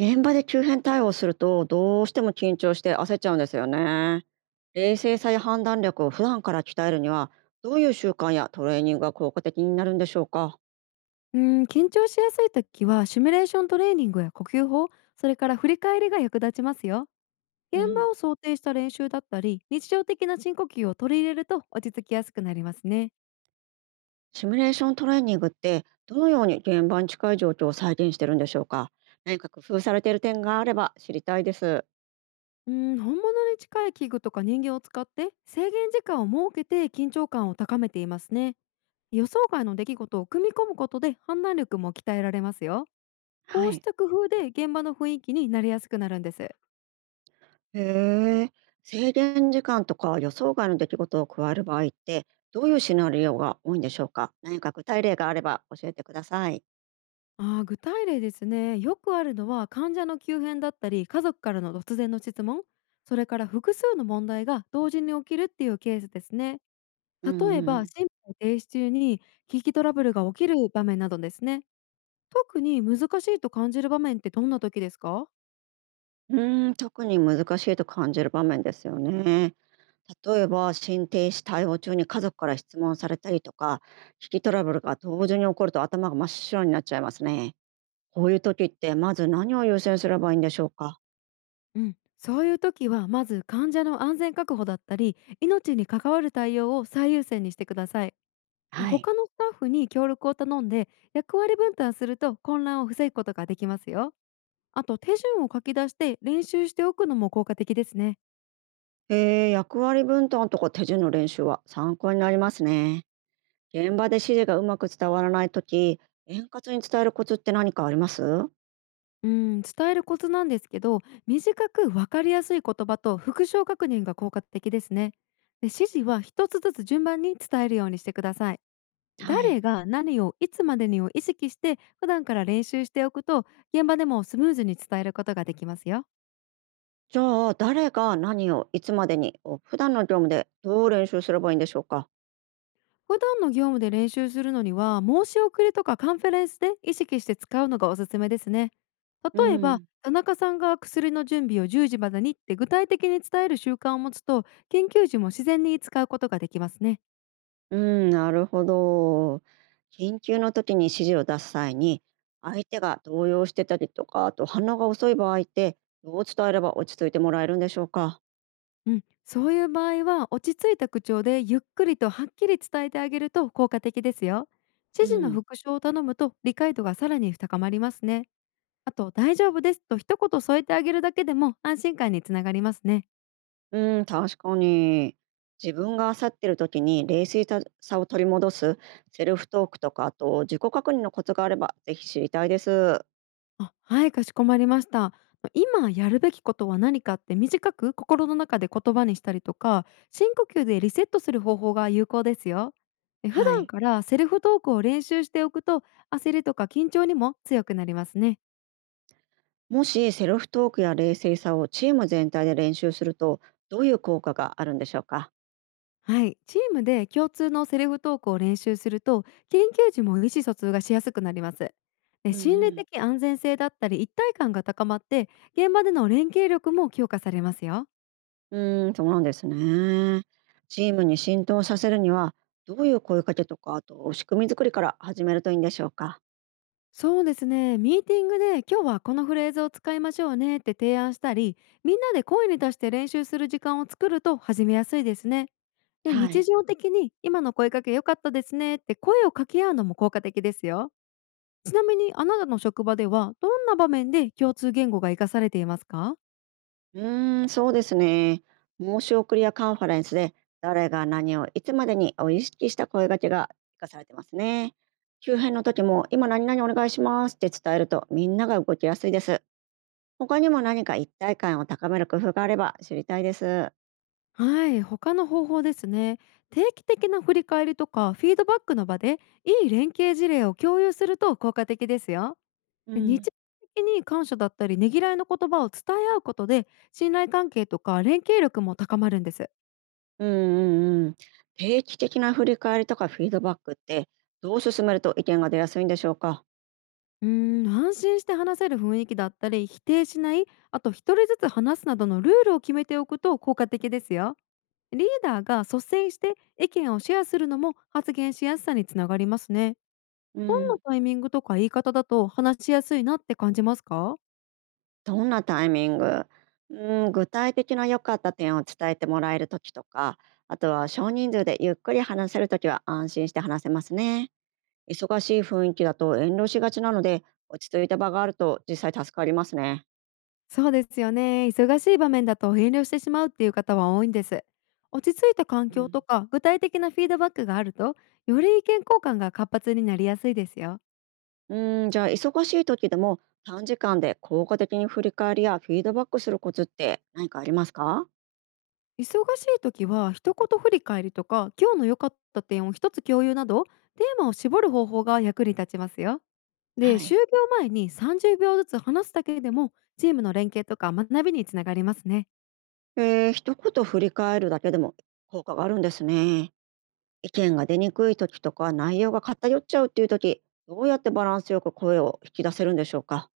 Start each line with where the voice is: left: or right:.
right: 現場で急変対応するとどうしても緊張して焦っちゃうんですよね。冷静さや判断力を普段から鍛えるにはどういう習慣やトレーニングが効果的になるんでしょうか？
left: うん、緊張しやすい時はシミュレーショントレーニングや呼吸法、それから振り返りが役立ちますよ。
right: う
left: 現
right: ん、
left: 場を想定した練習だったり、日常的な深呼吸を取り入れると落ち着きやすくなりますね。
right: シミュレーショントレーニングってどのように現場に近い状況を再現してるんでしょうか？何か工夫されている点があれば知りたいです。
left: うん、本物に近い器具とか人形を使って制限時間を設けて緊張感を高めていますね。予想外の出来事を組み込むことで判断力も鍛えられますよ。
right: は
left: こうし
right: い。
left: た工夫で現場の雰囲気になりやすくなるんです。
right: へえ。制限時間とか予想外の出来事を加える場合ってどういうシナリオが多いんでしょうか？何か具体例があれば教えてください。
left: ああ、具体例ですね。よくあるのは患者の急変だったり、家族からの突然の質問、それから複数の問題が同時に起きるっていうケースですね。
right: うん
left: 例え
right: う
left: ば、
right: ん。
left: 心肺停止中に危機トラブルが起きる場面などですね。特に難しいと感じる場面ってどんな時ですか？
right: 特に難しいと感じる場面ですよね。例えば、心停止対応中に家族から質問されたりとか、危機トラブルが同時に起こると頭が真っ白になっちゃいますね。こういう時って、まず何を優先すればいいんでしょうか？
left: うん、そういう時はまず患者の安全確保だったり、命に関わる対応を最優先にしてください。
right: はい。
left: 他のスタッフに協力を頼んで役割分担すると混乱を防ぐことができますよ。あと手順を書き出して練習しておくのも効果的ですね。
right: えー、役割分担とか手順の練習は参考になりますね。現場で指示がうまく伝わらない時、円滑に伝えるコツって何かあります？
left: うん、伝えるコツなんですけど、短く分かりやすい言葉と復唱確認が効果的ですね。で、指示は一つずつ順番に伝えるようにしてください。
right: はい。
left: 誰が何をいつまでにを意識して普段から練習しておくと現場でもスムーズに伝えることができますよ。
right: じゃあ、誰が何をいつまでにを普段の業務でどう練習すればいいんでしょうか？
left: 普段の業務で練習するのには申し送りとかカンファレンスで意識して使うのがおすすめですね。
right: う
left: 例えば
right: ん、
left: 田中さんが薬の準備を10時までにって具体的に伝える習慣を持つと研究時も自然に使うことができますね。
right: うん、なるほど。緊急の時に指示を出す際に、相手が動揺してたりとか、あと反応が遅い場合って、どう伝えれば落ち着いてもらえるんでしょうか。
left: うん、そういう場合は落ち着いた口調でゆっくりとはっきり伝えてあげると効果的ですよ。
right: う
left: 指示の
right: ん、
left: 復唱を頼むと理解度がさらに高まりますね。あと、大丈夫ですと一言添えてあげるだけでも安心感につながりますね。
right: うん、確かに。自分が焦ってる時に冷静さを取り戻すセルフトークとか、あと自己確認のコツがあれば、ぜひ知りたいです。
left: あ、はい、かしこまりました。今やるべきことは何かって短く心の中で言葉にしたりとか深呼吸でリセットする方法が有効ですよ。普
right: は
left: 段
right: い。
left: からセルフトークを練習しておくと焦りとか緊張にも強くなりますね。
right: もしセルフトークや冷静さをチーム全体で練習すると、どういう効果があるんでしょうか。
left: はい、チームで共通のセルフトークを練習すると緊急時も意思疎通がしやすくなります。で、
right: うん、
left: 心
right: う
left: 理
right: ん。
left: 的安全性だったり一体感が高まって現場での連携力も強化されますよ。
right: そうなんですね。チームに浸透させるには、どういう声かけとか、あと仕組み作りから始めるといいんでしょうか。
left: そうですね。ミーティングで今日はこのフレーズを使いましょうねって提案したり、みんなで声に出して練習する時間を作ると始めやすいですね。で、
right: は
left: 日
right: い。
left: 常的に今の声かけ良かったですねって声を掛け合うのも効果的ですよ。ちなみにあなたの職場ではどんな場面で共通言語が活かされていますか？
right: そうですね。申し送りやカンファレンスで、誰が何をいつまでにを意識した声かけが生かされてますね。周辺の時も、今何々お願いしますって伝えると、みんなが動きやすいです。他にも何か一体感を高める工夫があれば知りたいです。
left: はい、他の方法ですね。定期的な振り返りとかフィードバックの場でいい連携事例を共有すると効果的ですよ。
right: う
left: で、日
right: ん。
left: 常的に感謝だったりねぎらいの言葉を伝え合うことで信頼関係とか連携力も高まるんです。
right: うんうんうん。定期的な振り返りとかフィードバックってどう進めると意見が出やすいんでしょうか？
left: うーん、安心して話せる雰囲気だったり否定しない、あと一人ずつ話すなどのルールを決めておくと効果的ですよ。リーダーが率先して意見をシェアするのも発言しやすさにつながりますね。
right: う
left: どんな
right: ん。
left: タイミングとか言い方だと話しやすいなって感じますか？
right: どんなタイミング。うん、具体的な良かった点を伝えてもらえるときとか、あとは少人数でゆっくり話せるときは安心して話せますね。忙しい雰囲気だと遠慮しがちなので、落ち着いた場があると実際助かりますね。
left: そうですよね。忙しい場面だと遠慮してしまうっていう方は多いんです。落ち着いた環
right: う
left: 境とか具体的なフィードバックがあると、より意見交換が活発になりやすいですよ。
right: ん、うん、じゃあ忙しい時でも短時間で効果的に振り返りやフィードバックするコツって何かありますか？
left: 忙しい時は一言振り返りとか今日の良かった点を一つ共有などテーマを絞る方法が役に立ちますよ。で、
right: は
left: 就
right: い。
left: 業前に30秒ずつ話すだけでもチームの連携とか学びにつながりますね。
right: えー、一言振り返るだけでも効果があるんですね。意見が出にくい時とか内容が偏っちゃうっていう時、どうやってバランスよく声を引き出せるんでしょうか。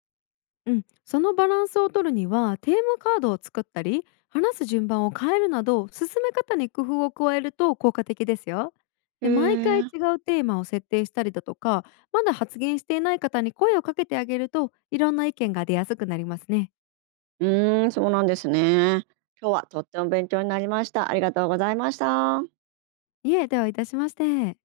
left: うん、そのバランスを取るにはテーマカードを作ったり話す順番を変えるなど進め方に工夫を加えると効果的ですよ。
right: へ
left: で、毎回違
right: え。
left: うテーマを設定したりだとかまだ発言していない方に声をかけてあげるといろんな意見が出やすくなりますね。
right: そうなんですね。今日はとっても勉強になりました。ありがとうございました。
left: いえ、ではいたしまして。